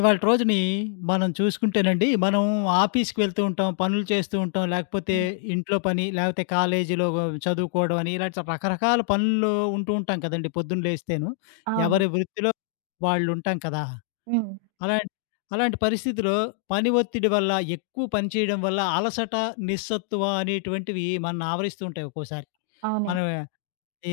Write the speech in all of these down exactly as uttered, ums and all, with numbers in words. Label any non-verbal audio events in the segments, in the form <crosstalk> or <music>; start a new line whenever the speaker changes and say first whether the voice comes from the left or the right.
left: ఇవాళ రోజుని మనం చూసుకుంటేనండి, మనం ఆఫీస్‌కి వెళ్తూ ఉంటాం, పనులు చేస్తూ ఉంటాం, లేకపోతే
right: హ్మ్.
left: ఇంట్లో పని, లేకపోతే కాలేజీలో చదువుకోవడం అని ఇలాంటి రకరకాల పనులు ఉంటూ ఉంటాం కదండీ పొద్దున్న లేస్తేను.
right: అవును.
left: ఎవరి వృత్తిలో వాళ్ళు ఉంటాం కదా!
right: హ్మ్.
left: అలాం అలాంటి పరిస్థితిలో పని ఒత్తిడి వల్ల, ఎక్కువ పని చేయడం వల్ల అలసట, నిస్సత్తువ అనేటువంటివి మనల్ని ఆవరిస్తూ ఉంటాయి ఒక్కోసారి.
right: అవును.
left: మనం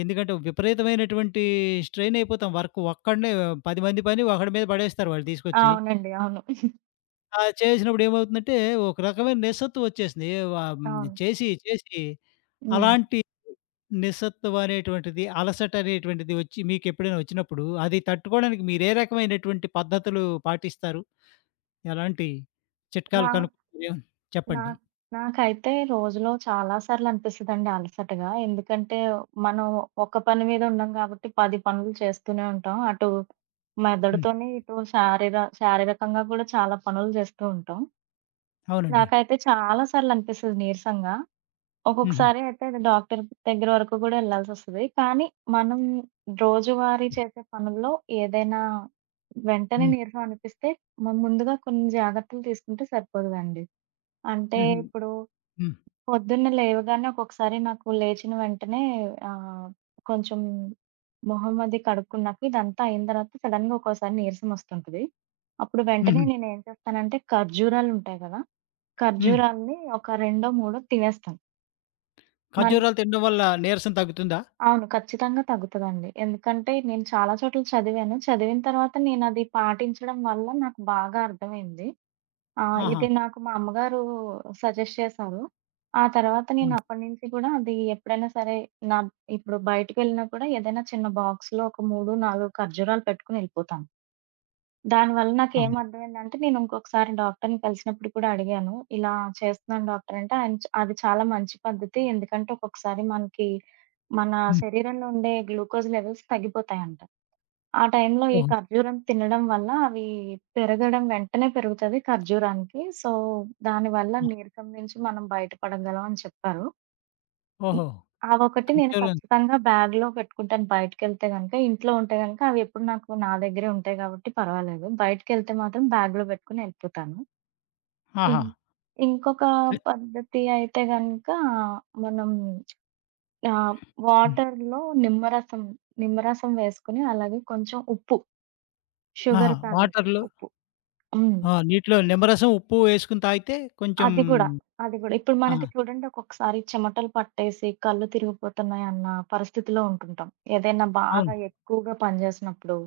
left: ఎందుకంటే విపరీతమైనటువంటి స్ట్రెయిన్ అయిపోతాం. వర్క్ ఒక్కడినే పది మంది పని ఒకడి మీద పడేస్తారు వాళ్ళు తీసుకొచ్చి.
right: అవునండి. అవును.
left: ఆ, చేసినప్పుడు ఏమవుతుందంటే, ఒక రకమైన నిస్సత్తువ వచ్చేసింది. వ హ్మ్.
right: అవును.
left: చేసి, చేసి
right: హ్మ్.
left: అలాంటి నిస్సత్తువ అనేటువంటిది, అలసట అనేటువంటిది వచ్చి మీకెప్పుడైనా వచ్చినప్పుడు, అది తట్టుకోవడానికి మీరే రకమైనటువంటి పద్ధతులు పాటిస్తారు? ఎలాంటి
right: నా
left: చిట్కాలు కనుక్కుంటారు? ఏమన్నా
right: నా
left: చెప్పండి.
right: నాకైతే రోజులో చాలా సార్లు అనిపిస్తదండి అలసటగా. ఎందుకంటే, మనం ఒక పని మీద ఉండం కాబట్టి పది పనులు చేస్తూనే ఉంటాం. అటు
left: హ్మ్.
right: మెదడుతోని, ఇటు శారీర శారీరకంగా కూడా చాలా పనులు చేస్తూ ఉంటాం.
left: అవునండి.
right: నాకైతే చాలా సార్లు అనిపిస్తది నీరసంగా.
left: హుహు.
right: ఒక్కొక్కసారి అయితే అది డాక్టర్ దగ్గర వరకు కూడా ఎళ్ళాల్సొస్తది. కానీ, మనం రోజువారీ
left: హ్మ్.
right: చేసే పనుల్లో ఏదైనా వెంటనే నీరసం అనిపిస్తే మనం ముందుగా కొన్ని జాగ్రత్తలు తీసుకుంటే సరిపోతదండి. అంటే
left: హుహు.
right: ఇప్పుడు
left: హ్మ్.
right: పొద్దున్న లేవగానే ఒక్కొక్కసారి నాకు లేచిన వెంటనే ఆహ్, కొంచెం మొహం అది కడుక్కున్నాక ఇదంతా అయిన తర్వాత సడెన్‌గా ఒక్కోసారి నీరసం వస్తుంటది. అప్పుడు వెంటనే
left: హుహు.
right: నేనేం చేస్తానంటే ఖర్జూరాలుంటాయి కదా!
left: హ్మ్.
right: ఖర్జూరాల్ని ఒక రెండో, మూడో తినేస్తాను. మనకి
left: ఖర్జూరాలు తినడం వల్ల నీరసం తగ్గుతుందా?
right: అవును. ఖచ్చితంగా తగ్గుతదండి. ఎందుకంటే నేను చాలా చోట్ల చదివాను. చదివిన తర్వాత నేనది పాటించడం వల్ల నాకు బాగా అర్థమైంది. ఆహ్,
left: ఆహా!
right: ఇది నాకు మా అమ్మగారు సజెస్ట్ చేశారు. ఆ తర్వాత నేను
left: హ్మ్.
right: అప్పటినుంచి కూడా అది ఎప్పుడైనా సరే నా ఇప్పుడు బయటికెళ్ళినా కూడా ఏదైనా చిన్న బాక్స్‌లో ఒక మూడు, నాలుగు ఖర్జూరాలు పెట్టుకొని ఎళ్ళిపోతాను. దానివల్ల నాకేం
left: ఆహా!
right: అర్థమైందంటే, నేను ఇంకొకసారి డాక్టర్‌ని కలిసినప్పుడు కూడా అడిగాను. ఇలా చేస్తున్నాను డాక్టర్ అంటే, ఆయన చ్ అది చాలా మంచి పద్ధతి. ఎందుకంటే, ఒక్కొక్కసారి మనకి మన
left: హ్మ్.
right: శరీరంలో ఉండే గ్లూకోజ్ లెవెల్స్ తగ్గిపోతాయంట. ఆ టైంలో ఈ
left: ఓహో!
right: ఖర్జూరం తినడం వల్ల అవి పెరగడం వెంటనే పెరుగుతది ఖర్జూరానికి. సో, దానివల్ల
left: ఆ!
right: నీరసం నుంచి మనం బయటపడగలం అని చెప్పారు. హ్మ్.
left: ఓహో!
right: అవొకటి నేను
left: ఖర్జూరం.
right: ఖచ్చితంగా బ్యాగ్‌లో పెట్టుకుంటాను బయటికెళ్తే గనక. ఇంట్లో ఉంటే గనక అవెప్పుడు నాకు నా దగ్గరే ఉంటాయి కాబట్టి పర్వాలేదు. బయటికెళ్తే మాత్రం బ్యాగ్‌లో పెట్టుకొని ఎళ్ళిపోతాను.
left: ఆహా!
right: ఇన్ ఇంకొక
left: అయ్
right: పద్ధతి అయితే గనక మనం ఆహ్,
left: హ్మ్.
right: వాటర్‌లో నిమ్మరసం నిమ్మరసం వేసుకొని అలాగే కొంచెం ఉప్పు, షుగర్
left: ఆహా!
right: కాదండి
left: వాటర్‌లో
right: ఉప్పు. హ్మ్.
left: ఆ, నీటిలో నిమ్మరసం, ఉప్పు వేసుకొని తాగితే కొంచెం.
right: అది గూడా. అది గూడా. ఇప్పుడు మనకి
left: ఆహా!
right: చూడండి ఒక్కొక్కసారి చెమటలు పట్టేసి కళ్ళు తిరిగిపోతున్నాయన్న పరిస్థితిలో ఉంటుంటాం. ఏదైనా బాగా
left: అవును.
right: ఎక్కువగా పని జేసినప్పుడు,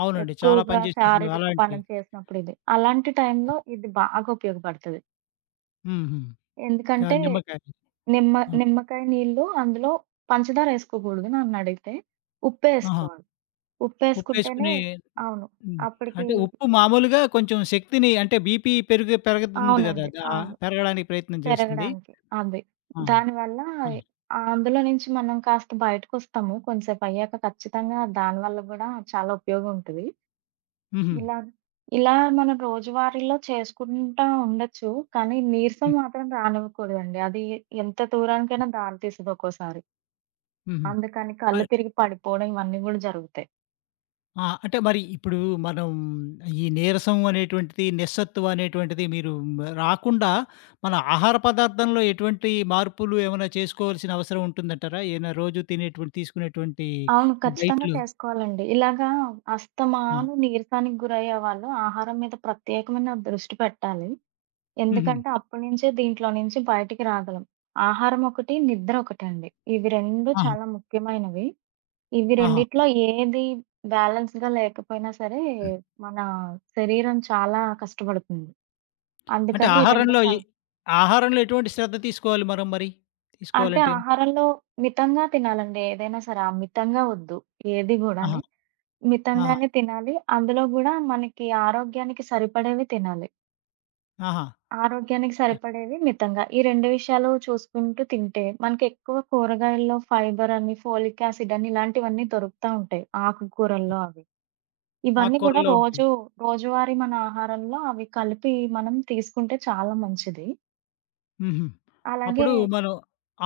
left: అవునండి. చాలా
right: ఎక్కువగా
left: పని చేసినప్పుడు
right: శారీరక
left: అలాంటి.
right: పనులు చేసినప్పుడు ఇది. అలాంటి టైంలో ఇది బాగా ఉపయోగపడతది.
left: హుహు. కా
right: ఎందుకంటే
left: నిమ్మకాయ.
right: నిమ్మ
left: ఆ!
right: నిమ్మకాయ నీళ్ళు అందులో పంచదార ఏసుకోకూడదు నన్నడిగితే.
left: ఆహా!
right: ఉప్పేసుకోవాలి. ఉప్పేసుకుంటేనే
left: ఉప్పేసుకొని.
right: అవును.
left: హ్మ్.
right: అప్పటికి
left: అంటే ఉప్పు మామూలుగా కొంచెం శక్తిని అంటే బీపీ పెరుగు పెరుగుతుంది కదా!
right: అవునండి.
left: దా
right: అవును.
left: పెరగడానికి ప్రయత్నం చేస్తుంది.
right: పెరగడానికి. అవి.
left: ఆహా!
right: దానివల్ల
left: ఆ!
right: అందులో నుంచి మనం కాస్త బయటకొస్తాము. కొంసేపయ్యాక ఖచ్చితంగా దానివల్ల గూడా చాలా ఉపయోగం ఉంటది.
left: హుహు.
right: ఇలా, ఇలా మనం రోజువారీలో చేసుకుంటా ఉండొచ్చు. కానీ నీరసం
left: హ్మ్.
right: మాత్రం రానివ్వకూడదండి. అది ఎంత దూరానికైనా దారి తీస్తది ఒక్కోసారి.
left: హుహు.
right: అందుకని కళ్ళు
left: అ
right: తిరిగి పడిపోవడం ఇవన్నీ గూడా జరుగుతాయి.
left: ఆ! అంటే మరి ఇప్పుడు మనం ఈ నీరసం అనేటువంటిది, నిస్సత్తువ అనేటువంటిది మీరు మ రాకుండా మన ఆహార పదార్థంలో ఎటువంటి మార్పులు ఏమైనా చేసుకోవాల్సిన అవసరం ఉంటుందంటారా? ఏమైనా రోజు తినేటువంటి తీసుకునేటువంటి
right: అవును. ఖచ్చితంగా
left: డైట్‌లు.
right: చేసుకోవాలండి. ఇలాగా
left: ఆ!
right: అస్తమాను నీరసానికి గురయ్యే వాళ్ళు ఆహారం మీద ప్రత్యేకమైన దృష్టి పెట్టాలి.
left: హుహు.
right: ఎందుకంటే అప్పటి నుంచే దీంట్లో నుంచి బయటికి రాగలం. ఆహారం ఒకటి, నిద్ర ఒకటండి. ఇవి రెండు
left: ఆహా!
right: చాలా ముఖ్యమైనవి. ఇవి
left: ఆహా!
right: రెండిట్లో ఏది బ్యాలెన్స్‌గా లేకపోయినా సరే,
left: హ్మ్.
right: మన శరీరం చాలా కష్టపడుతుంది.
left: అంటే
right: అందుకని ఈ రెండు
left: ఆహారంలో ఈ
right: చాలా
left: ఆహారంలో ఎటువంటి శ్రద్ధ తీసుకోవాలి మనం మరి?
right: అంటే
left: తీసుకోవాలంటే?
right: ఆహారంలో మితంగా తినాలండి ఏదైనా సరే. అమితంగా వద్దు ఏది
left: ఆహా!
right: గూడాని.
left: ఆహా!
right: మితంగానే తినాలి. అందులో గూడా మనకి ఆరోగ్యానికి సరిపడేవి తినాలి.
left: ఆహా!
right: ఆరోగ్యానికి
left: ఆహ్,
right: సరిపడేవి మితంగా. ఈ రెండు విషయాలు చూసుకుంటూ తింటే మనకెక్కువ కూరగాయల్లో ఫైబర్ అని, ఫోలిక్ యాసిడ్ అని ఇలాంటివన్నీ దొరుకుతా ఉంటాయి. ఆకుకూరల్లో అవి. ఇవన్నీ గూడా
left: ఆకుకూరల్లో ఉంటాయి.
right: రోజు రోజువారీ మన ఆహారంలో అవి కలిపి మనం తీసుకుంటే చాలా మంచిది.
left: హుహు.
right: అలాగే
left: అప్పుడు మనం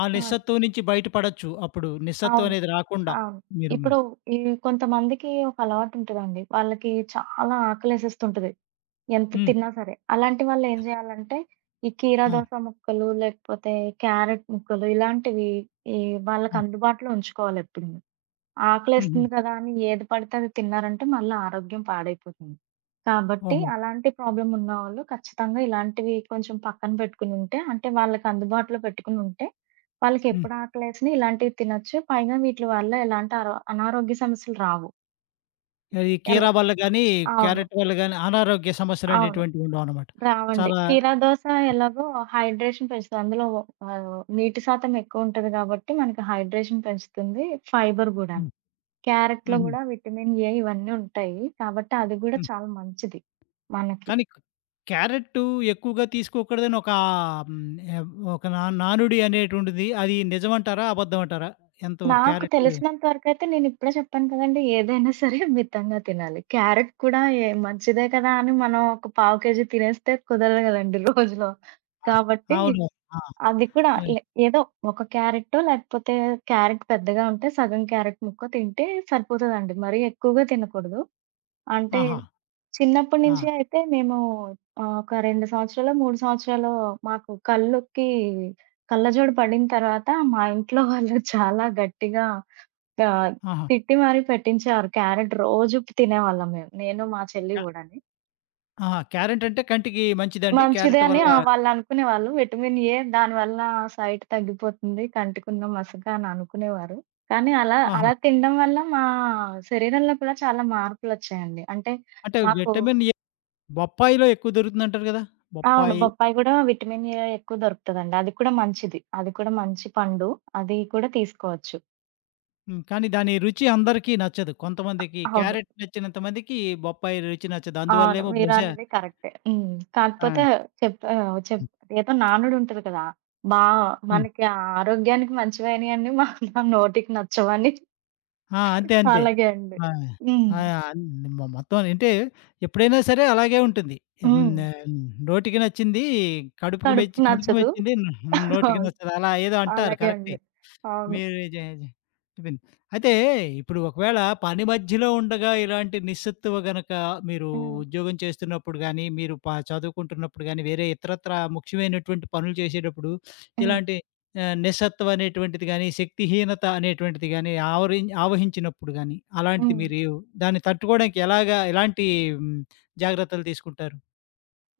left: ఆ
right: ఆ!
left: నిస్సత్తువ నుంచి బయటపడొచ్చు. అప్పుడు నిస్సత్తువ
right: అవును.
left: అనేది రాకుండా
right: అవును.
left: మీరు.
right: ఇప్పుడు ఈ కొంతమందికి ఒక అలవాటుంటదండి. వాళ్ళకి చాలా ఆకలేసేస్తుంటది. ఎంత
left: హ్మ్.
right: తిన్నా సరే. అలాంటి వాళ్ళేం జేయాలంటే, ఈ కీరా
left: ఆ!
right: దోస ముక్కలు, లేకపోతే క్యారెట్ ముక్కలు ఇలాంటివి ఈ
left: ఆ!
right: వాళ్ళకి అందుబాటులో ఉంచుకోవాలెప్పుడు.
left: హుహు.
right: ఆకలేస్తుంది కదా అని ఏది పడితే అది తిన్నారంటే మళ్ళా ఆరోగ్యం పాడైపోతుంది. కాబట్టి
left: ఓహో!
right: అలాంటి ప్రాబ్లమ్ ఉన్నవాళ్ళు ఖచ్చితంగా ఇలాంటివి కొంచెం పక్కన పెట్టుకొనుంటే, అంటే వాళ్ళకి అందుబాటులో పెట్టుకొనుంటే,
left: హ్మ్.
right: వాళ్ళకెప్పుడు ఆకలేసినా ఇలాంటివి తినొచ్చు. పైగా వీట్లి వల్ల ఎలాంటి అరో అనారోగ్య సమస్యలు రావు.
left: ఈ
right: ఎలా
left: కీరా వల్ల గానీ,
right: అవును.
left: క్యారెట్ వల్ల గానీ అనారోగ్య
right: అవును.
left: సమస్యలనేటువంటివి ఉండవనమాట.
right: రావండి.
left: చాలా.
right: కీరా దోస ఎలాగో హైడ్రేషన్ పెంచుతది. అందులో ఆహ్, నీటి శాతం ఎక్కువుంటది గాబట్టి, మనకి హైడ్రేషన్ పెంచుతుంది. ఫైబర్ గూడాను.
left: హ్మ్.
right: క్యారెట్‌లో
left: హుహు.
right: గూడా విటమిన్ ఏ ఇవన్నీ ఉంటాయి. కాబట్టి అది గూడా
left: హ్మ్.
right: చాలా మంచిది మనకి.
left: కానీ క్యారెట్టు ఎక్కువగా తీసుకోకూడదని ఒక. హ్మ్. ఎవ్ ఒక నా నానుడి అనేటువంటిది అది నిజమంటారా? అబద్ధమంటారా? ఎంతవరకు
right: నాకు
left: క్యారెట్టు.
right: తెలిసినంత వరకైతే నేనిప్పుడే చెప్పాను కదండీ! ఏదైనా సరే మితంగా తినాలి. క్యారెట్ కూడా ఏ మంచిదే కదా! అని మనం ఒక పావు కేజీ తినేస్తే కుదరదు గదండీ రోజులో. కాబట్టి
left: అవును. ఆ!
right: అవి కూడా
left: అది.
right: ఏ ఏదో ఒక క్యారెట్టో లేకపోతే క్యారెట్ పెద్దగా ఉంటే సగం క్యారెట్ ముక్క తింటే సరిపోతదండి. మరీ ఎక్కువగా తినకూడదు. అంటే
left: ఆహా!
right: చిన్నప్పటి నుంచి
left: ఆ!
right: అయితే మేము ఆహ్, ఒక రెండు సంవత్సరాలో, మూడు సంవత్సరాలో మాకు కళ్ళుకి కళ్ళజోడు పడిన తర్వాత మా ఇంట్లో వాళ్ళు <laughs> చాలా గట్టిగా ఆహ్,
left: ఆహా!
right: తిట్టి మరీ పెట్టించేవారు. క్యారెట్ రోజు తినేవాళ్ళం మేము. నేను మా చెల్లి గూడాని.
left: ఆహా! క్యారెట్ అంటే కంటికి మంచిదండి?
right: మంచిదే
left: క్యారెట్
right: అని
left: వల్ల.
right: ఆ! వాళ్ళనుకునేవాళ్ళు. విటమిన్ ఏ దానివల్ల సైట్ తగ్గిపోతుంది. కంటికున్న మసక అని అనుకునేవారు. కానీ అలా,
left: ఆహా!
right: అలా తినడం వల్ల మా శరీరంలో కూడా చాలా మార్పులొచ్చాయండి. అంటే
left: అంటే
right: మాకు
left: విటమిన్ ఏ బొప్పాయిలో ఎక్కువ దొరుకుతుందంటారు గదా!
right: అవును.
left: బొప్పాయి.
right: బొప్పాయి గూడా విటమిన్ ఏ ఎక్కువ దొరుకుతదండి. అది కూడా మంచిది. అది కూడా మంచి పండు. అది కూడా తీసుకోవచ్చు.
left: హ్మ్. కానీ దాని రుచి అందరికీ నచ్చదు. కొంతమందికి
right: అవును.
left: క్యారెట్ నచ్చినంత మందికి బొప్పాయి రుచి నచ్చదు.
right: అవును.
left: అందువల్లేమో బహుశా.
right: మీరన్నది కరెక్టే. హ్మ్. కాకపోతే
left: ఆ!
right: చెప్ ఆహ్, చెప్ ఏదో నానుడుంటది కదా! బా
left: హ్మ్.
right: మనకి ఆరోగ్యానికి మంచివయినియన్ని మా నా నోటికి నచ్చవని
left: ఆ! అంతే. అంతే.
right: అలాగే అండి.
left: ఆ!
right: హ్మ్.
left: ఆ! అన్ మొ మొత్తం అంటే ఎప్పుడైనా సరే అలాగే ఉంటుంది. హ్మ్.
right: హ్మ్.
left: ఆహ్, నోటికి నచ్చింది కడుపుకి
right: కడుపుకి
left: మెచ్చి కడుపు
right: నచ్చదు.
left: మెచ్చింది నోటికి
right: అవును.
left: నచ్చదు. అలా ఏదో అంటారు
right: అలాగే
left: కరెక్టే.
right: అండి. అవును.
left: మీరు జే జే చెప్పింది. అయితే ఇప్పుడు ఒకవేళ పని మధ్యలో ఉండగా ఇలాంటి నిస్సత్తువ గనక మీరు
right: హ్మ్.
left: ఉద్యోగం చేస్తున్నప్పుడు గానీ, మీరు ప చదువుకుంటున్నప్పుడు గానీ, వేరే ఇతరత్రా ముఖ్యమైనటువంటి పనులు చేసేటప్పుడు
right: హ్మ్.
left: ఇలాంటి ఆహ్, నిస్సత్వం అనేటువంటిది గానీ, శక్తిహీనత అనేటువంటిది గానీ, ఆవరి ఆవహించినప్పుడు గానీ, అలాంటిది
right: హ్మ్.
left: మీరు ఏ- దాన్ని తట్టుకోవడానికి ఎలాగా ఎలాంటి హ్మ్, జాగ్రత్తలు తీసుకుంటారు?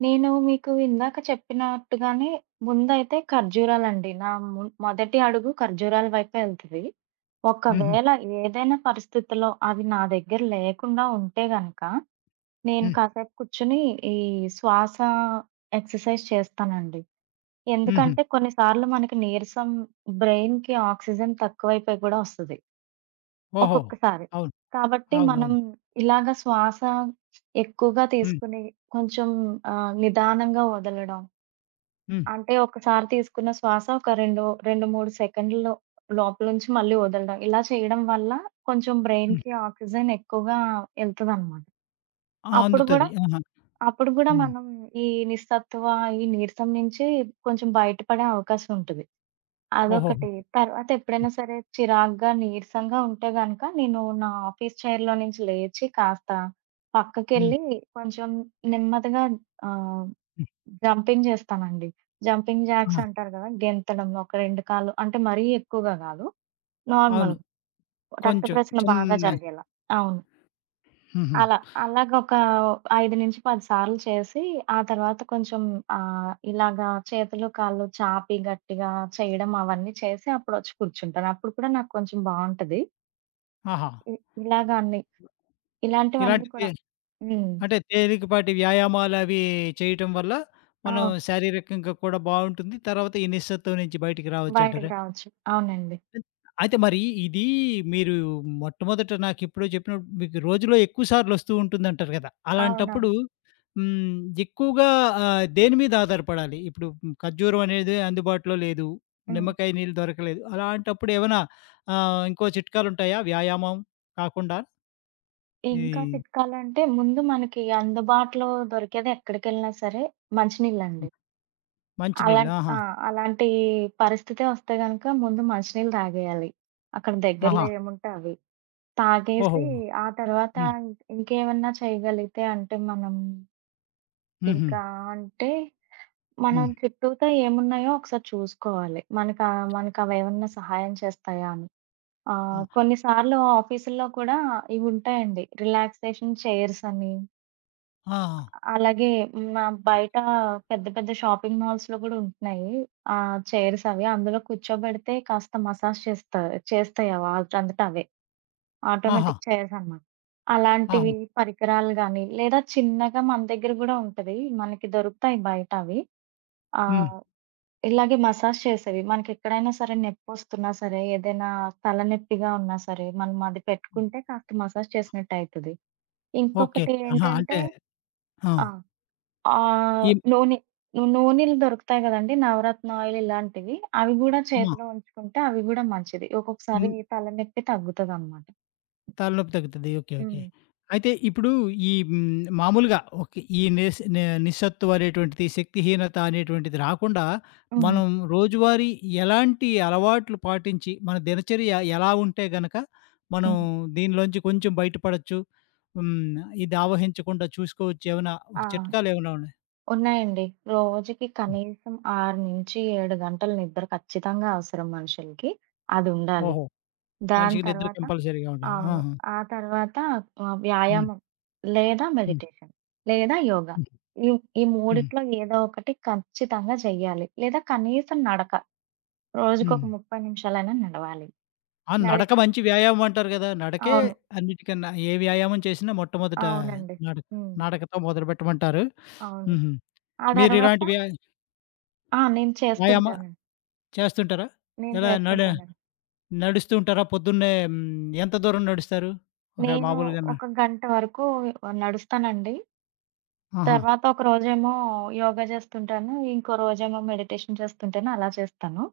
right: నేను మీకు ఇందాక చెప్పినట్టుగానే ముందైతే ఖర్జూరాలండి. నా ము మొదటి అడుగు ఖర్జూరాల వైపే ఎళ్తది.
left: హుహు.
right: ఒకవేళ ఏదైనా పరిస్థితిలో అవి నా దగ్గర లేకుండా ఉంటే గనక, నేను
left: హ్మ్.
right: కాసేపు కూర్చొని ఈ శ్వాస ఎక్సర్‌సైజ్ చేస్తానండి.
left: హుహు.
right: ఎందుకంటే కొన్ని సార్లు మనకి నీరసం బ్రెయిన్‌కి ఆక్సిజన్ తక్కువైపోయి కూడా వస్తది.
left: ఓహో!
right: ఒక్కొక్కసారి.
left: అవును.
right: కాబట్టి మనం
left: అవునవును.
right: ఇలాగ శ్వాస ఎక్కువగా
left: హ్మ్.
right: తీసుకుని కొంచెం ఆహ్, నిదానంగా వదలడం.
left: హ్మ్.
right: అంటే ఒకసారి తీసుకున్న శ్వాస ఒక రెండు 2, మూడు సెకండ్‌లో లోపలుంచి మళ్ళీ వదలడం. ఇలా చేయడం వల్ల కొంచెం
left: హ్మ్.
right: బ్రెయిన్‌కి ఆక్సిజన్ ఎక్కువగా ఎళ్తదనమాట.
left: ఆ!
right: అప్పుడు గూడా
left: అందుతది. ఆహా!
right: అప్పుడు గూడా
left: హ్మ్.
right: మనం ఈ నిస్సత్తువ, ఈ నీరసం నుంచి కొంచెం బయటపడే అవకాశం ఉంటది.
left: ఓహోహో!
right: అదొకటి. తర్వాత ఎప్పుడైనా సరే చిరాగ్గా, నీరసంగా ఉంటే గనక నేను నా ఆఫీస్ చైర్‌లో నుంచి లేచి కాస్త
left: హ్మ్.
right: పక్కకెళ్ళి కొంచెం నెమ్మదిగా ఆహ్,
left: హ్మ్.
right: జంపింగ్ చేస్తానండి. జంపింగ్ జాక్స్
left: ఆ!
right: అంటారు గదా! గెంతడం ఒక రెండు కాళ్ళు అంటే మరీ ఎక్కువగా గాదు.
left: అవును.
right: నార్మల్‌గా రక్త
left: కొంచెం
right: ప్రసరణ బాగా
left: చిన్న.
right: జరిగేలా. అవును.
left: హుహు.
right: అలా. అలాగొక ఐదు నుంచి పది సార్లు చేసి, ఆ తర్వాత కొంచెం ఆహ్, ఇలాగా చేతులు, కాళ్ళు చాపి గట్టిగా చేయడం అవన్నీ చేసి అప్పుడొచ్చి కూర్చుంటాను. అప్పుడు కూడా నాకు కొంచెం బావుంటది.
left: ఆహా!
right: ఇ ఇలాగ అన్ని. ఇలాంటివన్నీ
left: ఇలాంటి తే
right: కూడా హ్మ్.
left: అంటే తేలికపాటి వ్యాయామాలవి చేయటం వల్ల, మనం
right: అవును.
left: శారీరకంగా కూడా బావుంటుంది. తర్వాత ఈ నిస్సత్తువ నుంచి బయటికి
right: బయటకి
left: రావచ్చంటారా?
right: రావచ్చు. అవునండి.
left: అయితే మరి ఇది మీరు మొట్టమొదట నాకిప్పుడే చెప్పినట్టు మీకు రోజులో ఎక్కువ సార్లు వస్తూ ఉంటుందంటారు కదా!
right: అవునవును.
left: అలాంటప్పుడు హ్మ్, ఎక్కువగా ఆహ్, దేని మీద ఆధారపడాలి? ఇప్పుడు మ్, ఖర్జూరం అనేది అందుబాటులో లేదు.
right: హ్మ్.
left: నిమ్మకాయ నీళ్ళు దొరకలేదు. అలాంటప్పుడు ఏమైనా ఆహ్, ఇంకో చిట్కాలుంటాయా? వ్యాయామం కాకుండా
right: ఇంకా
left: ఈ
right: చిట్కాలంటే ముందు మనకి అందుబాటులో దొరికేది ఎక్కడికెళ్ళినా సరే మంచినీళ్ళండి. అలాం
left: మంచినీళ్ళు. ఆహా!
right: ఆ! అలాంటి పరిస్థితే వస్తే గనక ముందు మంచినీళ్ళు తాగేయాలి. అక్కడ దగ్గరలో
left: ఆహా!
right: ఏముంటే అవి.
left: ఓహో!
right: తాగేసి ఆ తర్వాత
left: హ్మ్.
right: ఇంకేమన్నా చేయగలిగితే అంటే మనం
left: హుహు.
right: ఇంకా అంటే మనం
left: హ్మ్.
right: చుట్టూతా ఏమున్నాయో ఒకసారి చూసుకోవాలి. మనకా మనకవేమన్నా సహాయం చేస్తాయా అని. ఆహ్,
left: ఆ!
right: కొన్నిసార్లు ఆఫీసుల్లో కూడా ఇవుంటాయండి రిలాక్సేషన్ చైర్స్ అని.
left: ఆ!
right: అలాగే హ్మ్. ఆహ్, బయట పెద్ద పెద్ద షాపింగ్ మాల్స్‌లో గూడా ఉంటున్నాయి. ఆహ్, చైర్స్ అవి. అందులో కూర్చోబెడితే కాస్త మసాజ్ చేస్తా చేస్తాయి అవి వాటంతట అవే.
left: ఆహా!
right: ఆటోమేటిక్ చైర్స్ అన్నమాట.
left: ఆహా!
right: అలాంటివి పరికరాలు గానీ, లేదా చిన్నగా మన దగ్గర గూడా ఉంటది. మనకి దొరుకుతాయి బయట అవి.
left: హ్మ్.
right: ఆహ్, ఇలాగే మసాజ్ చేసేవి. మనకెక్కడైనా సరే నొప్పొస్తున్నా సరే, ఏదైనా తలనొప్పిగా ఉన్నా సరే, మనం అది పెట్టుకుంటే కాస్త మసాజ్ చేసినట్టయితది.
left: ఓకే.
right: ఇంకొకటి
left: ఆహా!
right: ఏంటంటే
left: అంటే ఆ!
right: ఆ! ఆహ్,
left: ఈ
right: నూనె నూ నూనెలు దొరుకుతాయి గదండీ! నవరత్న ఆయిల్ ఇలాంటివి. అవి గూడా
left: ఆ!
right: చేతిలో ఉంచుకుంటే అవి గూడా మంచిది. ఒక్కొక్కసారి
left: హ్మ్.
right: తలనొప్పి తగ్గుతదనమాట.
left: తలనొప్పి తగ్గుతది. ఓకే. ఓకే.
right: హ్మ్.
left: అయితే ఇప్పుడు ఈ హ్మ్, మామూలుగా ఓకే. ఈ నిస్ ని నిస్సత్తువ అనేటువంటిది, శక్తిహీనత అనేటువంటిది రాకుండా,
right: హ్మ్.
left: మనం రోజువారీ ఎలాంటి అలవాట్లు పాటించి, మన దినచర్య ఎలా ఉంటే గనక, మనం
right: హ్మ్.
left: దీనిలోంచి కొంచెం బయటపడొచ్చు. హ్మ్. ఇది ఆవహించకుండా చూసుకోవచ్చు. ఏమైనా
right: ఆ!
left: ఒక చిట్కాలేమైనా ఉన్నాయా?
right: ఉన్నాయండి. రోజుకి కనీసం ఆరు నుంచి ఏడు గంటలు నిద్ర ఖచ్చితంగా అవసరం మనుషులకి. అదుండాలి.
left: ఓహో!
right: దాని
left: మనిషికి నిద్ర
right: తర్వాత
left: కంపల్సరీగా ఉండాలి.
right: అవును.
left: ఆహా!
right: ఆ తర్వాత ఆహ్,
left: హ్మ్.
right: వ్యాయామం లేదా
left: హ్మ్.
right: మెడిటేషన్ లేదా యోగా.
left: హ్మ్.
right: ఈ ఈ
left: హ్మ్.
right: మూడిట్లో ఏదో ఒకటి ఖచ్చితంగా చెయ్యాలి. లేదా కనీసం నడక. రోజుకొక
left: హ్మ్.
right: ముప్పై నిమిషాలైనా నడవాలి.
left: ఆ!
right: నడి
left: నడక మంచి వ్యాయామం అంటారు గదా! నడకే
right: అవును.
left: అన్నిటికన్నా ఏ వ్యాయామం చేసినా మొట్టమొదట
right: అవునండి.
left: నడక
right: హ్మ్.
left: నడకతో మొదలుపెట్టమంటారు.
right: అవును.
left: హుహు.
right: ఆ
left: మీరు
right: తర్వాత
left: ఇలాంటి వ్యా
right: ఆ! నేను
left: వ్యాయామ
right: చేస్తుంటానండి.
left: చేస్తుంటారా?
right: నేను
left: ఎలా నడ
right: చేస్తుంటానండి.
left: నడుస్తూ ఉంటారా? పొద్దున్నే హ్మ్, ఎంత దూరం నడుస్తారు? ఒకవేళ
right: నేను
left: మామూలుగానా?
right: ఒక గంట వరకు నడుస్తానండి.
left: ఆహా!
right: తర్వాత ఒక రోజేమో యోగా చేస్తుంటాను. ఇంకో రోజేమో మెడిటేషన్ చేస్తుంటాను. అలా చేస్తాను.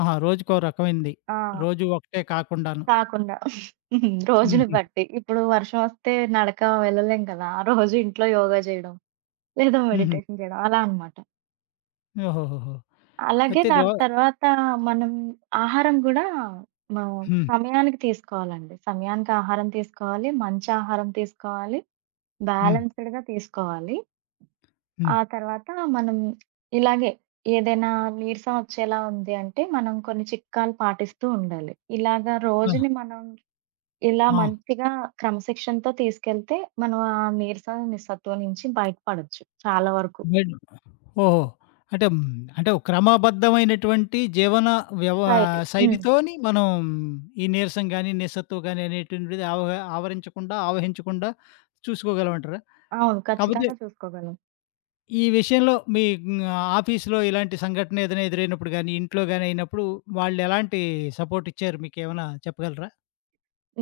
left: ఆహా! రోజుకో రకమైనది.
right: ఆ!
left: రోజు ఒకటే కాకుండాను.
right: కాకుండా. <laughs> హ్మ్. రోజుని
left: హుహు.
right: బట్టి. ఇప్పుడు వర్షం వస్తే నడక వెళ్ళలేం కదా! ఆ రోజు ఇంట్లో యోగా చేయడం, లేదా
left: హుహు.
right: మెడిటేషన్ చేయడం అలా అనమాట.
left: ఓహోహోహో!
right: అలాగే
left: అయితే రో
right: దాని తర్వాత మనం ఆహారం గూడా మనం
left: హ్మ్.
right: సమయానికి తీసుకోవాలండి. సమయానికి ఆహారం తీసుకోవాలి. మంచి ఆహారం తీసుకోవాలి.
left: హ్మ్.
right: బ్యాలెన్స్‌డ్‌గా తీసుకోవాలి.
left: హ్మ్.
right: ఆ తర్వాత మనం ఇలాగే ఏదైనా నీరసం వచ్చేలా ఉంది అంటే, మనం కొన్ని చిట్కాలు పాటిస్తూ ఉండాలి. ఇలాగ
left: ఆ!
right: రోజుని మనం ఇలా
left: ఆ!
right: మంచిగా క్రమశిక్షణతో తీసుకెళ్తే మనం ఆ నీరసం, నిస్సత్తువ నుంచి బయటపడొచ్చు చాలా వరకు.
left: బెడ్ ఓహో! అంటే హ్మ్, అంటే ఒక క్రమబద్ధమైనటువంటి జీవన వ్యవ
right: రైట్. హ్మ్.
left: శైలితోని మనం ఈ నీరసం గాని, నిస్సత్తువ గాని అనేటువంటిది ఆవ ఆవరించకుండా, ఆవహించకుండా చూసుకోగలమంటారా?
right: అవును.
left: కాపోతే
right: ఖచ్చితంగా చూసుకోగలం.
left: ఈ విషయంలో మీ హ్మ్, ఆఫీస్‌లో ఇలాంటి సంఘటన ఏదైనా ఎదురైనప్పుడు గాని, ఇంట్లో గాని అయినప్పుడు వాళ్ళెలాంటి సపోర్ట్ ఇచ్చారు? మీకేమైనా చెప్పగలరా?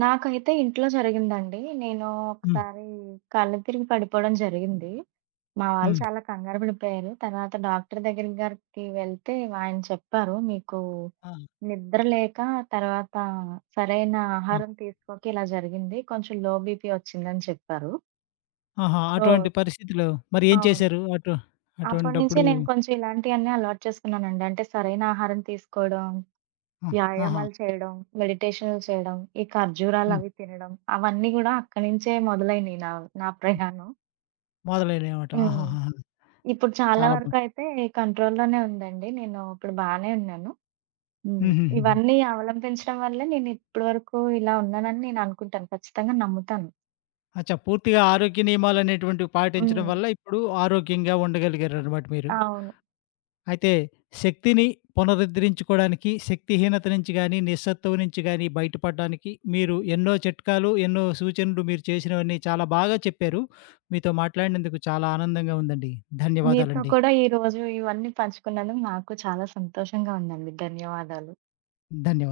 right: నాకైతే ఇంట్లో జరిగిందండి. నేను
left: హ్మ్.
right: ఒకసారి కళ్ళు తిరిగి పడిపోవడం జరిగింది. మా వాళ్ళు
left: హ్మ్.
right: చాలా కంగారు పడిపోయారు. తర్వాత డాక్టర్ దగ్గర గారికి వెళ్తే ఆయన చెప్పారు, "మీకు
left: ఆ!
right: నిద్ర లేక, తర్వాత సరైన
left: ఆ!
right: ఆహారం తీసుకోక ఇలా జరిగింది. కొంచెం లో బీపీ వచ్చిందని" చెప్పారు.
left: ఆహా!
right: ఓహ్!
left: అటువంటి పరిస్థితిలో మరి ఏం
right: అవును.
left: చేశారు? అటు
right: అప్పటినుంచే
left: అటువంటప్పుడు
right: నేను కొంచెం ఇలాంటియన్నీ అలవాటు చేసుకున్నానండి. అంటే సరైన ఆహారం తీసుకోవడం,
left: ఆ! ఆహా!
right: వ్యాయామాలు చేయడం, మెడిటేషన్లు చేయడం, ఈ
left: హ్మ్.
right: ఖర్జూరాలవి తినడం, అవన్నీ గూడా అక్కడి నుంచే మొదలైనియి నా నా ప్రయాణం.
left: మొదలైనయన్నమాట.
right: హ్మ్.
left: ఆహాహాహా!
right: ఇప్పుడు చాలా
left: చాలా బా
right: వరకయితే కంట్రోల్‌లోనే ఉందండి. నేను ఇప్పుడు బానే ఉన్నాను. హ్మ్. ఇవన్నీ
left: హుహుహుహు.
right: అవలంబించడం వల్లే నేను ఇప్పటి వరకు ఇలా ఉన్నానని నేను అనుకుంటాను. ఖచ్చితంగా నమ్ముతాను.
left: అచ్చా! పూర్తిగా ఆరోగ్య నియమాలనేటువంటివి పాటించడం
right: హ్మ్.
left: వల్ల ఇప్పుడు ఆరోగ్యంగా ఉండగలిగారనమాట మీరు.
right: అవును.
left: అయితే శక్తిని పునరుద్ధరించుకోవడానికి, శక్తిహీనత నుంచి గానీ, నిస్సత్తువ నుంచి గానీ బయటపడడానికి మీరు ఎన్నో చిట్కాలు, ఎన్నో సూచనలు మీరు చేసినవన్నీ చాలా బాగా చెప్పారు. మీతో మాట్లాడినందుకు చాలా ఆనందంగా ఉందండి.
right: మీతో
left: ధన్యవాదాలండి.
right: కూడా ఈరోజు ఇవన్నీ పంచుకున్నందుకు నాకు చాలా సంతోషంగా ఉందండి. ధన్యవాదాలు.
left: ధన్యవాదాలు.